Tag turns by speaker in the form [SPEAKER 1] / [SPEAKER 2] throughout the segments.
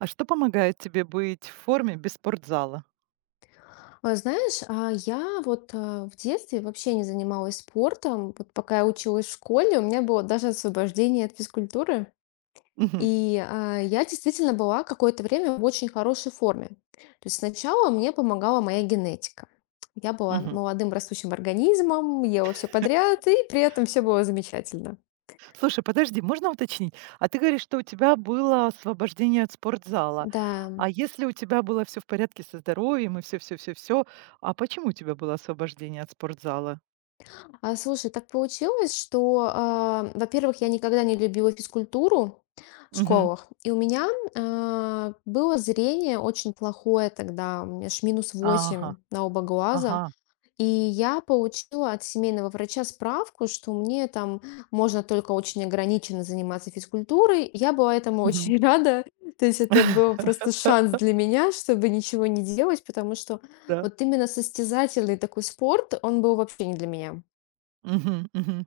[SPEAKER 1] А что помогает тебе быть в форме без спортзала?
[SPEAKER 2] Знаешь, я вот в детстве вообще не занималась спортом. Вот пока я училась в школе, у меня было даже освобождение от физкультуры.
[SPEAKER 1] Мгм,
[SPEAKER 2] И я действительно была какое-то время в очень хорошей форме. То есть сначала мне помогала моя генетика. Я была
[SPEAKER 1] мгм.
[SPEAKER 2] молодым растущим организмом, ела все подряд, и при этом все было замечательно.
[SPEAKER 1] Слушай, подожди, можно уточнить? А ты говоришь, что у тебя было освобождение от спортзала.
[SPEAKER 2] Да.
[SPEAKER 1] А если у тебя было все в порядке со здоровьем и все, все, все, все, а почему у тебя было освобождение от спортзала?
[SPEAKER 2] Слушай, так получилось, что, во-первых, я никогда не любила физкультуру в
[SPEAKER 1] Мгм.
[SPEAKER 2] школах, и у меня было зрение очень плохое тогда, у меня аж минус
[SPEAKER 1] Ага,
[SPEAKER 2] восемь на оба глаза,
[SPEAKER 1] ага.
[SPEAKER 2] и я получила от семейного врача справку, что мне там можно только очень ограниченно заниматься физкультурой. Я была этому
[SPEAKER 1] Мгм.
[SPEAKER 2] очень рада, то есть это был просто шанс для меня, чтобы ничего не делать, потому что
[SPEAKER 1] Да.
[SPEAKER 2] вот именно состязательный такой спорт, он был вообще не для меня.
[SPEAKER 1] Мгм, мгм.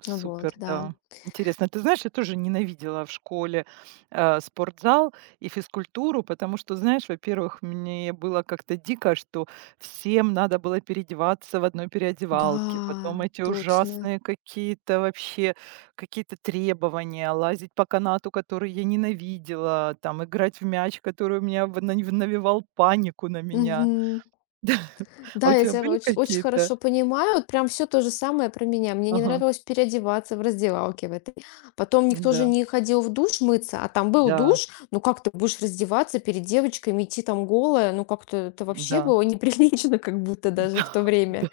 [SPEAKER 1] Супер,
[SPEAKER 2] Вот, да.
[SPEAKER 1] да. Интересно, ты знаешь, я тоже ненавидела в школе, спортзал и физкультуру, потому что, знаешь, во-первых, мне было как-то дико, что всем надо было переодеваться в одной переодевалке.
[SPEAKER 2] Да,
[SPEAKER 1] Потом эти
[SPEAKER 2] точно.
[SPEAKER 1] ужасные какие-то вообще, какие-то требования, лазить по канату, который я ненавидела, там играть в мяч, который у меня навевал панику на меня.
[SPEAKER 2] Мгм.
[SPEAKER 1] А у
[SPEAKER 2] Да, я
[SPEAKER 1] тебя
[SPEAKER 2] тебя
[SPEAKER 1] были
[SPEAKER 2] оч очень
[SPEAKER 1] какие-то?
[SPEAKER 2] хорошо понимаю. Вот прям все то же самое про меня. Мне не
[SPEAKER 1] Ага,
[SPEAKER 2] нравилось переодеваться в раздевалке в этой. Потом никто же
[SPEAKER 1] да,
[SPEAKER 2] не ходил в душ мыться, а там был
[SPEAKER 1] да,
[SPEAKER 2] душ. Ну, как ты будешь раздеваться перед девочками, идти там голая? Ну, как-то это вообще
[SPEAKER 1] да,
[SPEAKER 2] было неприлично как будто даже в то время.
[SPEAKER 1] да,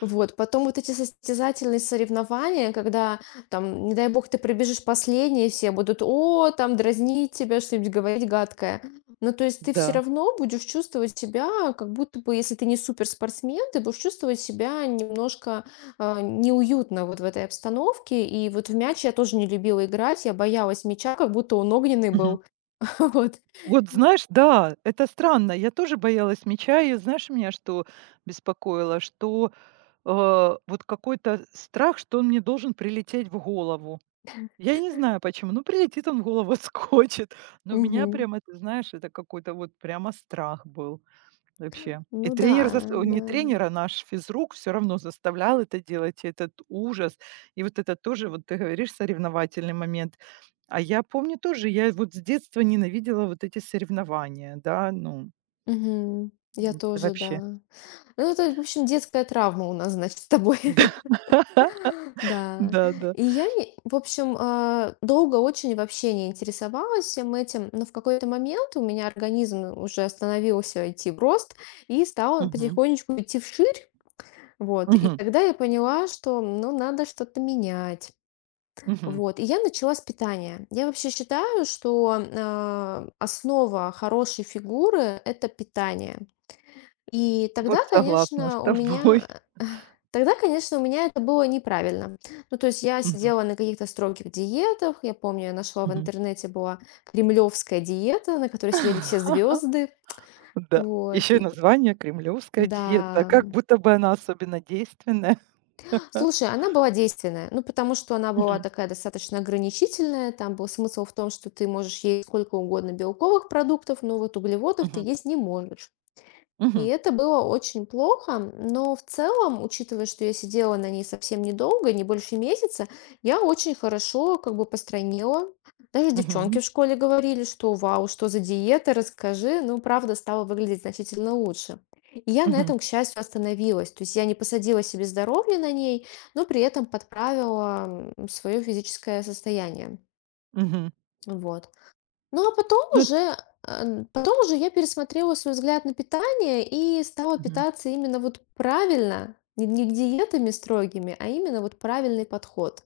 [SPEAKER 2] Вот. Потом вот эти состязательные соревнования, когда там, не дай бог, ты пробежишь последней, все будут: «О!» Там дразнить тебя, что-нибудь говорить гадкое. Ну, то есть ты все
[SPEAKER 1] да.
[SPEAKER 2] равно будешь чувствовать себя, как будто бы, если ты не суперспортсмен, ты будешь чувствовать себя немножко, неуютно вот в этой обстановке. И вот в мяч я тоже не любила играть, я боялась мяча, как будто он огненный
[SPEAKER 1] Мгм.
[SPEAKER 2] был. Вот.
[SPEAKER 1] Вот знаешь, да, это странно. Я тоже боялась меча, и знаешь, меня что беспокоило? Что, вот какой-то страх, что он мне должен прилететь в голову. Я не знаю почему, ну, прилетит он в голову, скочит. Но у меня
[SPEAKER 2] Мгм.
[SPEAKER 1] прямо, ты знаешь, это какой-то вот прямо страх был. Вообще. И
[SPEAKER 2] Ну да,
[SPEAKER 1] не
[SPEAKER 2] да.
[SPEAKER 1] тренер, а наш физрук все равно заставлял это делать, и этот ужас. И вот это тоже, вот ты говоришь, соревновательный момент. А я помню тоже, я вот с детства ненавидела вот эти соревнования, да, ну,
[SPEAKER 2] Мгм. Я
[SPEAKER 1] да
[SPEAKER 2] тоже,
[SPEAKER 1] вообще.
[SPEAKER 2] да. Ну, это, в общем, детская травма у нас, значит, с тобой.
[SPEAKER 1] Да.
[SPEAKER 2] Да,
[SPEAKER 1] Да-да.
[SPEAKER 2] и я, в общем, долго очень вообще не интересовалась всем этим, но в какой-то момент у меня организм уже остановился идти в рост и стал
[SPEAKER 1] Мгм.
[SPEAKER 2] потихонечку идти вширь, вот, и
[SPEAKER 1] Мгм.
[SPEAKER 2] тогда я поняла, что, ну, надо что-то менять.
[SPEAKER 1] Мгм.
[SPEAKER 2] Вот, и я начала с питания. Я вообще считаю, что основа хорошей фигуры — это питание. И
[SPEAKER 1] Вот
[SPEAKER 2] тогда,
[SPEAKER 1] согласна с
[SPEAKER 2] конечно, у
[SPEAKER 1] тобой.
[SPEAKER 2] меня тогда, конечно, у меня это было неправильно. Ну, то есть я
[SPEAKER 1] Мгм.
[SPEAKER 2] сидела на каких-то строгих диетах. Я помню, я нашла в
[SPEAKER 1] Мгм.
[SPEAKER 2] интернете была кремлевская диета, на которой сидели все звезды.
[SPEAKER 1] Да.
[SPEAKER 2] Вот.
[SPEAKER 1] Еще и название "кремлевская диета",
[SPEAKER 2] Да.
[SPEAKER 1] как будто бы она особенно действенная.
[SPEAKER 2] Слушай, она была действенная. Ну, потому что она была
[SPEAKER 1] Мгм.
[SPEAKER 2] такая достаточно ограничительная. Там был смысл в том, что ты можешь есть сколько угодно белковых продуктов, но вот углеводов ты
[SPEAKER 1] Мгм.
[SPEAKER 2] есть не можешь. И
[SPEAKER 1] Мгм.
[SPEAKER 2] это было очень плохо, но в целом, учитывая, что я сидела на ней совсем недолго, не больше месяца, я очень хорошо как бы постройнела. Даже девчонки
[SPEAKER 1] Мгм.
[SPEAKER 2] в школе говорили, что вау, что за диета, расскажи. Ну, правда, стала выглядеть значительно лучше. И я на
[SPEAKER 1] Мгм.
[SPEAKER 2] этом, к счастью, остановилась. То есть я не посадила себе здоровье на ней, но при этом подправила свое физическое состояние.
[SPEAKER 1] Мгм.
[SPEAKER 2] Вот. Ну, а потом
[SPEAKER 1] Ну.
[SPEAKER 2] уже, потом уже я пересмотрела свой взгляд на питание и стала
[SPEAKER 1] Мгм.
[SPEAKER 2] питаться именно вот правильно, не, не диетами строгими, а именно вот правильный подход.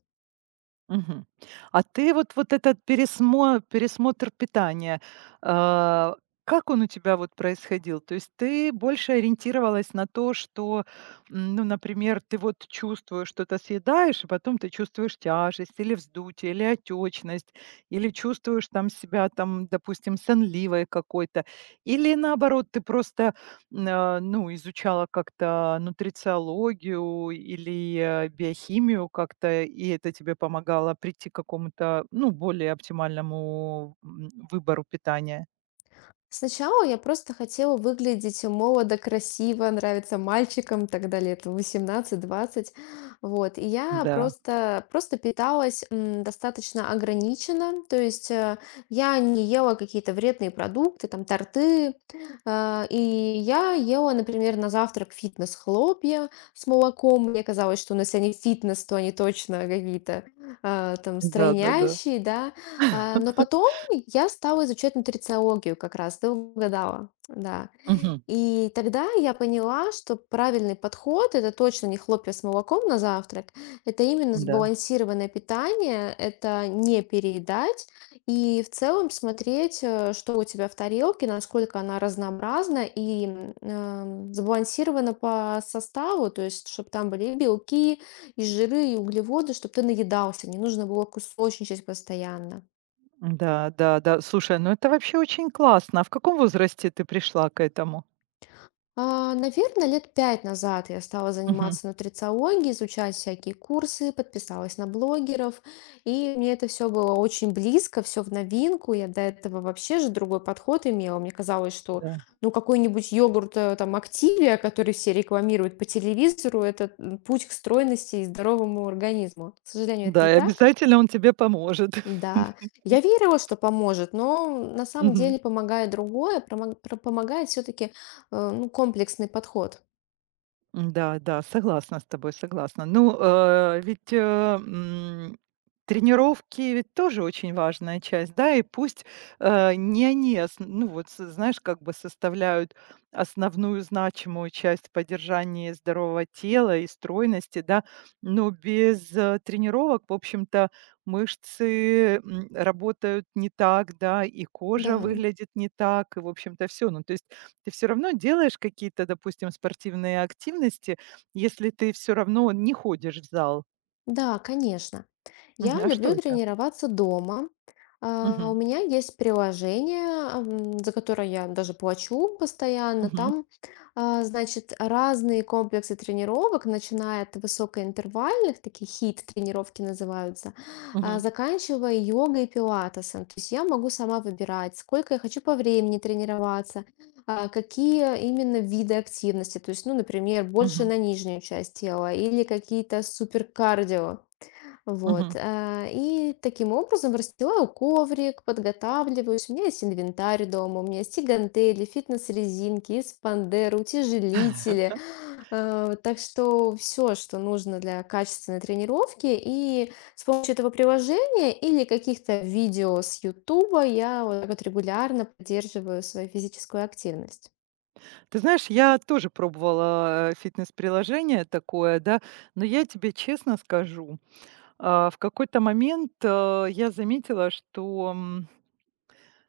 [SPEAKER 1] Мгм. А ты вот вот этот пересмотр питания, а, как он у тебя вот происходил? То есть ты больше ориентировалась на то, что, ну, например, ты вот чувствуешь, что-то съедаешь, и потом ты чувствуешь тяжесть или вздутие, или отечность, или чувствуешь там себя, там, допустим, сонливой какой-то, или наоборот, ты просто ну, изучала как-то нутрициологию или, биохимию как-то, и это тебе помогало прийти к какому-то, ну, более оптимальному, выбору питания?
[SPEAKER 2] Сначала я просто хотела выглядеть молодо, красиво, нравиться мальчикам, тогда лет 18-20. Вот. И я
[SPEAKER 1] Да,
[SPEAKER 2] просто, просто питалась достаточно ограниченно. То есть я не ела какие-то вредные продукты, там торты. И я ела, например, на завтрак фитнес-хлопья с молоком. Мне казалось, что, ну, если они фитнес, то они точно какие-то там
[SPEAKER 1] да-да-да.
[SPEAKER 2] стройнящие, да. Но потом я стала изучать нутрициологию как раз, ты угадала, да.
[SPEAKER 1] Мгм.
[SPEAKER 2] И тогда я поняла, что правильный подход — это точно не хлопья с молоком на завтрак, это именно
[SPEAKER 1] Да.
[SPEAKER 2] сбалансированное питание, это не переедать и в целом смотреть, что у тебя в тарелке, насколько она разнообразна и, сбалансирована по составу, то есть чтобы там были и белки, и жиры, и углеводы, чтобы ты наедался, не нужно было кусочничать постоянно.
[SPEAKER 1] Да, да, да. Слушай, ну это вообще очень классно. А в каком возрасте ты пришла к этому?
[SPEAKER 2] Наверное, лет 5 назад я стала
[SPEAKER 1] Мгм.
[SPEAKER 2] заниматься нутрициологией, изучать всякие курсы, подписалась на блогеров, и мне это все было очень близко, все в новинку. Я до этого вообще же другой подход имела. Мне казалось, что
[SPEAKER 1] Да.
[SPEAKER 2] ну какой-нибудь йогурт там Активия, который все рекламируют по телевизору, это путь к стройности и здоровому организму. К сожалению, это не
[SPEAKER 1] Да, и
[SPEAKER 2] так.
[SPEAKER 1] обязательно он тебе поможет.
[SPEAKER 2] Да, я верила, что поможет, но на самом
[SPEAKER 1] Мгм.
[SPEAKER 2] деле помогает другое, помогает все-таки ну, комплексный подход.
[SPEAKER 1] М-да, да, да, согласна с тобой, согласна. Ну, ведь, тренировки ведь тоже очень важная часть, да, и пусть, не они осн ну, вот с знаешь, как бы составляют основную значимую часть поддержания здорового тела и стройности, да, но без, тренировок, в общем-то, мышцы, работают не так, да, и
[SPEAKER 2] Да,
[SPEAKER 1] кожа выглядит не так, и, в общем-то, все. Ну, то есть ты все равно делаешь какие-то, допустим, спортивные активности, если ты все равно не ходишь в зал.
[SPEAKER 2] да, конечно.
[SPEAKER 1] Мгм.
[SPEAKER 2] Я
[SPEAKER 1] А что
[SPEAKER 2] люблю
[SPEAKER 1] это?
[SPEAKER 2] тренироваться дома. У
[SPEAKER 1] Мгм.
[SPEAKER 2] меня есть приложение, за которое я даже плачу постоянно.
[SPEAKER 1] Мгм.
[SPEAKER 2] Там, значит, разные комплексы тренировок, начиная от высокоинтервальных, такие хит-тренировки называются,
[SPEAKER 1] Мгм.
[SPEAKER 2] заканчивая йогой и пилатесом. То есть я могу сама выбирать, сколько я хочу по времени тренироваться, а какие именно виды активности. То есть, ну, например, больше
[SPEAKER 1] Мгм.
[SPEAKER 2] на нижнюю часть тела или какие-то суперкардио. Вот.
[SPEAKER 1] Мгм.
[SPEAKER 2] И таким образом расстилаю коврик, подготавливаюсь. У меня есть инвентарь дома, у меня есть и гантели, фитнес-резинки, и спандеры, утяжелители. Так что все, что нужно для качественной тренировки. И с помощью этого приложения или каких-то видео с Ютуба я вот так вот регулярно поддерживаю свою физическую активность.
[SPEAKER 1] Ты знаешь, я тоже пробовала, фитнес-приложение такое, да, но я тебе честно скажу, в какой-то момент, я заметила, что, м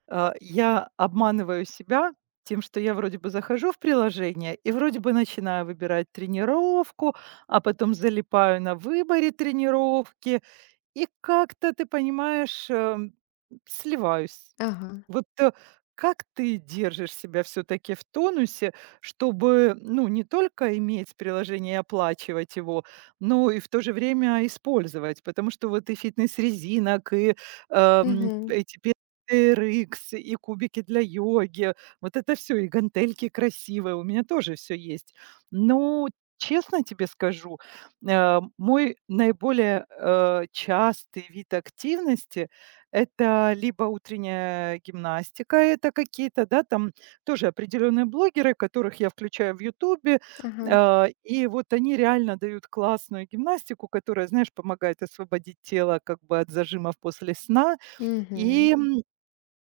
[SPEAKER 1] а, я обманываю себя тем, что я вроде бы захожу в приложение и вроде бы начинаю выбирать тренировку, а потом залипаю на выборе тренировки. И как-то, ты понимаешь, сливаюсь.
[SPEAKER 2] Ага,
[SPEAKER 1] Вот, как ты держишь себя все таки в тонусе, чтобы, ну, не только иметь приложение и оплачивать его, но и в то же время использовать? Потому что вот и фитнес-резинок, и,
[SPEAKER 2] мгм,
[SPEAKER 1] эти TRX, и кубики для йоги, вот это все и гантельки красивые, у меня тоже все есть. Но честно тебе скажу, мой наиболее, частый вид активности - это либо утренняя гимнастика, это какие-то, да, там тоже определенные блогеры, которых я включаю в "Ютубе".
[SPEAKER 2] ага,
[SPEAKER 1] И вот они реально дают классную гимнастику, которая, знаешь, помогает освободить тело как бы от зажимов после сна.
[SPEAKER 2] мгм.
[SPEAKER 1] И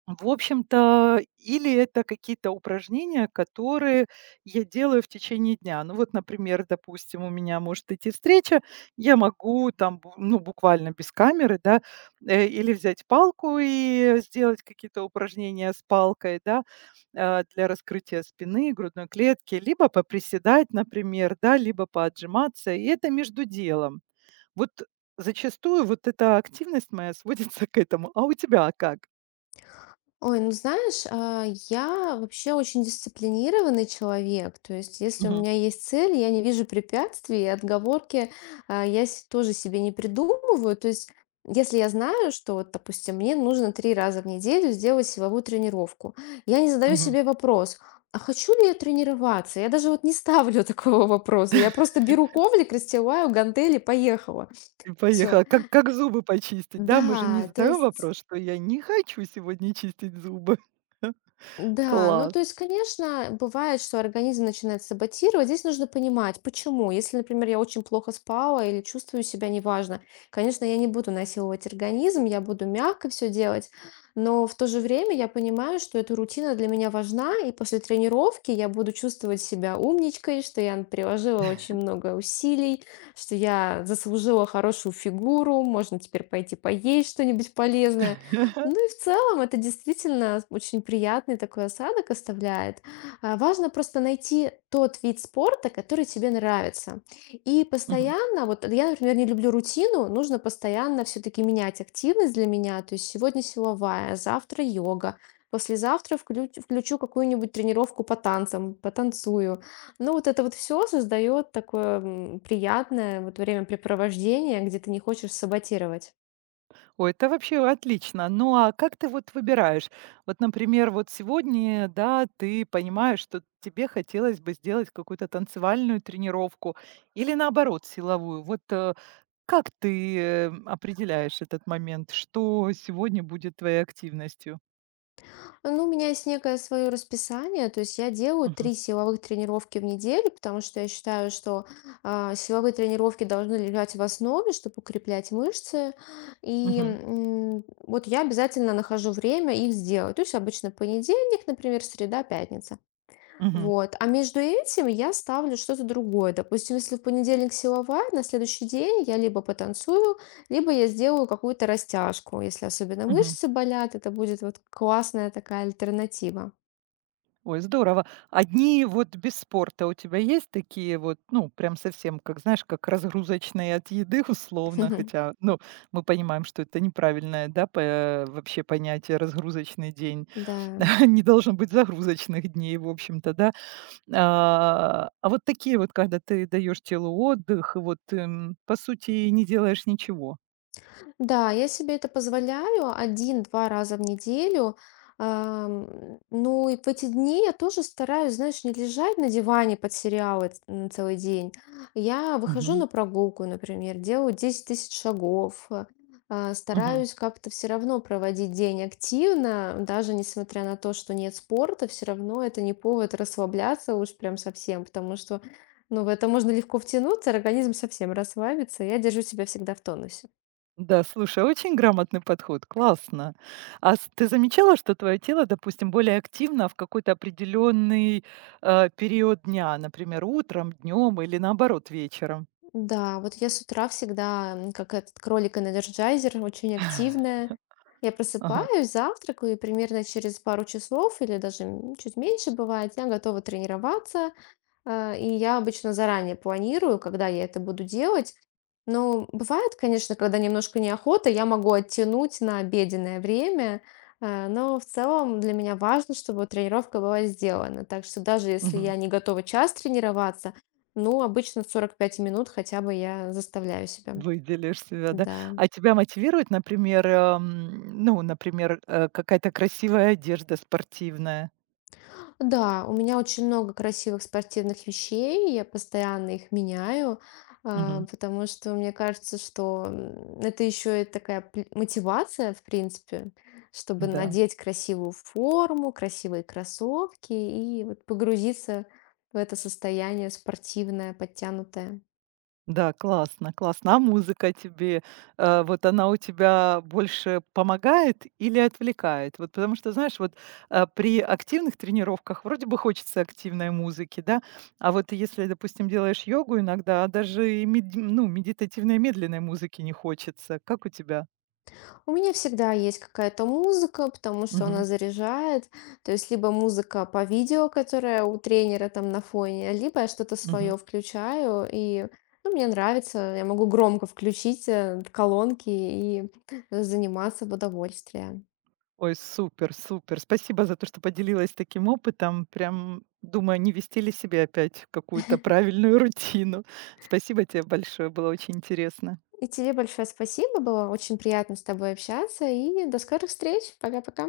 [SPEAKER 1] в общем-то, или это какие-то упражнения, которые я делаю в течение дня. Ну вот, например, допустим, у меня может идти встреча, я могу там, ну буквально без камеры, да, или взять палку и сделать какие-то упражнения с палкой, да, для раскрытия спины, грудной клетки, либо поприседать, например, да, либо поотжиматься, и это между делом. Вот зачастую вот эта активность моя сводится к этому. А у тебя как?
[SPEAKER 2] Ой, ну знаешь, я вообще очень дисциплинированный человек. То есть, если у
[SPEAKER 1] Мгм.
[SPEAKER 2] меня есть цель, я не вижу препятствий, и отговорки я тоже себе не придумываю. То есть, если я знаю, что, вот, допустим, мне нужно 3 раза в неделю сделать силовую тренировку, я не задаю
[SPEAKER 1] Мгм.
[SPEAKER 2] себе вопрос, а хочу ли я тренироваться? Я даже вот не ставлю такого вопроса. Я просто беру коврик, расстилаю гантели, поехала.
[SPEAKER 1] И
[SPEAKER 2] Все.
[SPEAKER 1] поехала. Как зубы почистить, да? Мы же не
[SPEAKER 2] Да, то
[SPEAKER 1] задаем
[SPEAKER 2] есть
[SPEAKER 1] вопрос, что я не хочу сегодня чистить зубы.
[SPEAKER 2] да, ну
[SPEAKER 1] Класс.
[SPEAKER 2] то есть, конечно, бывает, что организм начинает саботировать. Здесь нужно понимать, почему. Если, например, я очень плохо спала или чувствую себя неважно, конечно, я не буду насиловать организм, я буду мягко все делать, но в то же время я понимаю, что эта рутина для меня важна, и после тренировки я буду чувствовать себя умничкой, что я приложила очень много усилий, что я заслужила хорошую фигуру, можно теперь пойти поесть что-нибудь полезное. Ну и в целом это действительно очень приятный такой осадок оставляет. Важно просто найти тот вид спорта, который тебе нравится. И
[SPEAKER 1] Мгм.
[SPEAKER 2] постоянно, вот я, например, не люблю рутину, нужно постоянно все-таки менять активность для меня. То есть сегодня силовая, завтра йога, послезавтра включу какую-нибудь тренировку по танцам, потанцую. Ну вот это вот все создает такое приятное вот времяпрепровождение, где ты не хочешь саботировать.
[SPEAKER 1] Ой, это вообще отлично. Ну, а как ты вот выбираешь? Вот, например, вот сегодня, да, ты понимаешь, что тебе хотелось бы сделать какую-то танцевальную тренировку или, наоборот, силовую. Вот, как ты, определяешь этот момент, что сегодня будет твоей активностью?
[SPEAKER 2] Ну, у меня есть некое свое расписание, то есть я делаю
[SPEAKER 1] Мгм.
[SPEAKER 2] 3 силовых тренировки в неделю, потому что я считаю, что силовые тренировки должны лежать в основе, чтобы укреплять мышцы. И
[SPEAKER 1] Мгм.
[SPEAKER 2] вот я обязательно нахожу время их сделать. То есть обычно понедельник, например, среда, пятница.
[SPEAKER 1] Мгм.
[SPEAKER 2] Вот. А между этим я ставлю что-то другое. Допустим, если в понедельник силовая, на следующий день я либо потанцую, либо я сделаю какую-то растяжку. Если особенно
[SPEAKER 1] Мгм.
[SPEAKER 2] мышцы болят, это будет вот классная такая альтернатива.
[SPEAKER 1] Ой, здорово. Одни вот без спорта у тебя есть такие вот, ну, прям совсем, как знаешь, как разгрузочные от еды условно, хотя, ну, мы понимаем, что это неправильное, да, вообще понятие разгрузочный день.
[SPEAKER 2] Да.
[SPEAKER 1] Не должно быть загрузочных дней, в общем-то, да. А вот такие вот, когда ты даешь телу отдых, и вот, по сути, не делаешь ничего.
[SPEAKER 2] Да, я себе это позволяю 1-2 раза в неделю. Ну и в эти дни я тоже стараюсь, знаешь, не лежать на диване под сериалы целый день. Я выхожу на
[SPEAKER 1] Мгм.
[SPEAKER 2] прогулку, например, делаю 10 000 шагов,
[SPEAKER 1] Мгм.
[SPEAKER 2] стараюсь как-то все равно проводить день активно, даже несмотря на то, что нет спорта, все равно это не повод расслабляться уж прям совсем, потому что ну, в это можно легко втянуться, организм совсем расслабится. Я держу себя всегда в тонусе.
[SPEAKER 1] Да, слушай, очень грамотный подход, классно. Ты замечала, что твое тело, допустим, более активно в какой-то определенный период дня, например, утром, днем или наоборот вечером?
[SPEAKER 2] Да, вот я с утра всегда, как этот кролик-энерджайзер, очень активная. Я
[SPEAKER 1] Ага.
[SPEAKER 2] просыпаюсь, завтракаю, и примерно через пару часов или даже чуть меньше бывает, я готова тренироваться. И я обычно заранее планирую, когда я это буду делать. Но бывает, конечно, когда немножко неохота, я могу оттянуть на обеденное время. Но в целом для меня важно, чтобы тренировка была сделана. Так что даже если
[SPEAKER 1] Мгм.
[SPEAKER 2] я не готова час тренироваться, ну, обычно 45 минут хотя бы я заставляю себя.
[SPEAKER 1] Выделишь себя, да.
[SPEAKER 2] Да.
[SPEAKER 1] А тебя мотивирует, например, ну, например, какая-то красивая одежда спортивная?
[SPEAKER 2] Да, у меня очень много красивых спортивных вещей, я постоянно их меняю,
[SPEAKER 1] Мгм.
[SPEAKER 2] потому что мне кажется, что это еще и такая мотивация, в принципе, чтобы
[SPEAKER 1] Да.
[SPEAKER 2] надеть красивую форму, красивые кроссовки и вот погрузиться в это состояние спортивное, подтянутое.
[SPEAKER 1] Да, классно, классно. А музыка тебе, вот она у тебя больше помогает или отвлекает? Вот потому что, знаешь, вот при активных тренировках вроде бы хочется активной музыки, да, а вот если, допустим, делаешь йогу иногда, а даже и ну, медитативной медленной музыки не хочется. Как у тебя?
[SPEAKER 2] У меня всегда есть какая-то музыка, потому что она
[SPEAKER 1] Мгм.
[SPEAKER 2] заряжает. То есть либо музыка по видео, которая у тренера там на фоне, либо я что-то
[SPEAKER 1] Мгм.
[SPEAKER 2] свое включаю, и ну, мне нравится, я могу громко включить колонки и заниматься в удовольствие.
[SPEAKER 1] Ой, супер, супер. Спасибо за то, что поделилась таким опытом. Прям, думаю, не вести ли себе опять какую-то правильную рутину. Спасибо тебе большое, было очень интересно.
[SPEAKER 2] И тебе большое спасибо, было очень приятно с тобой общаться, и до скорых встреч. Пока-пока.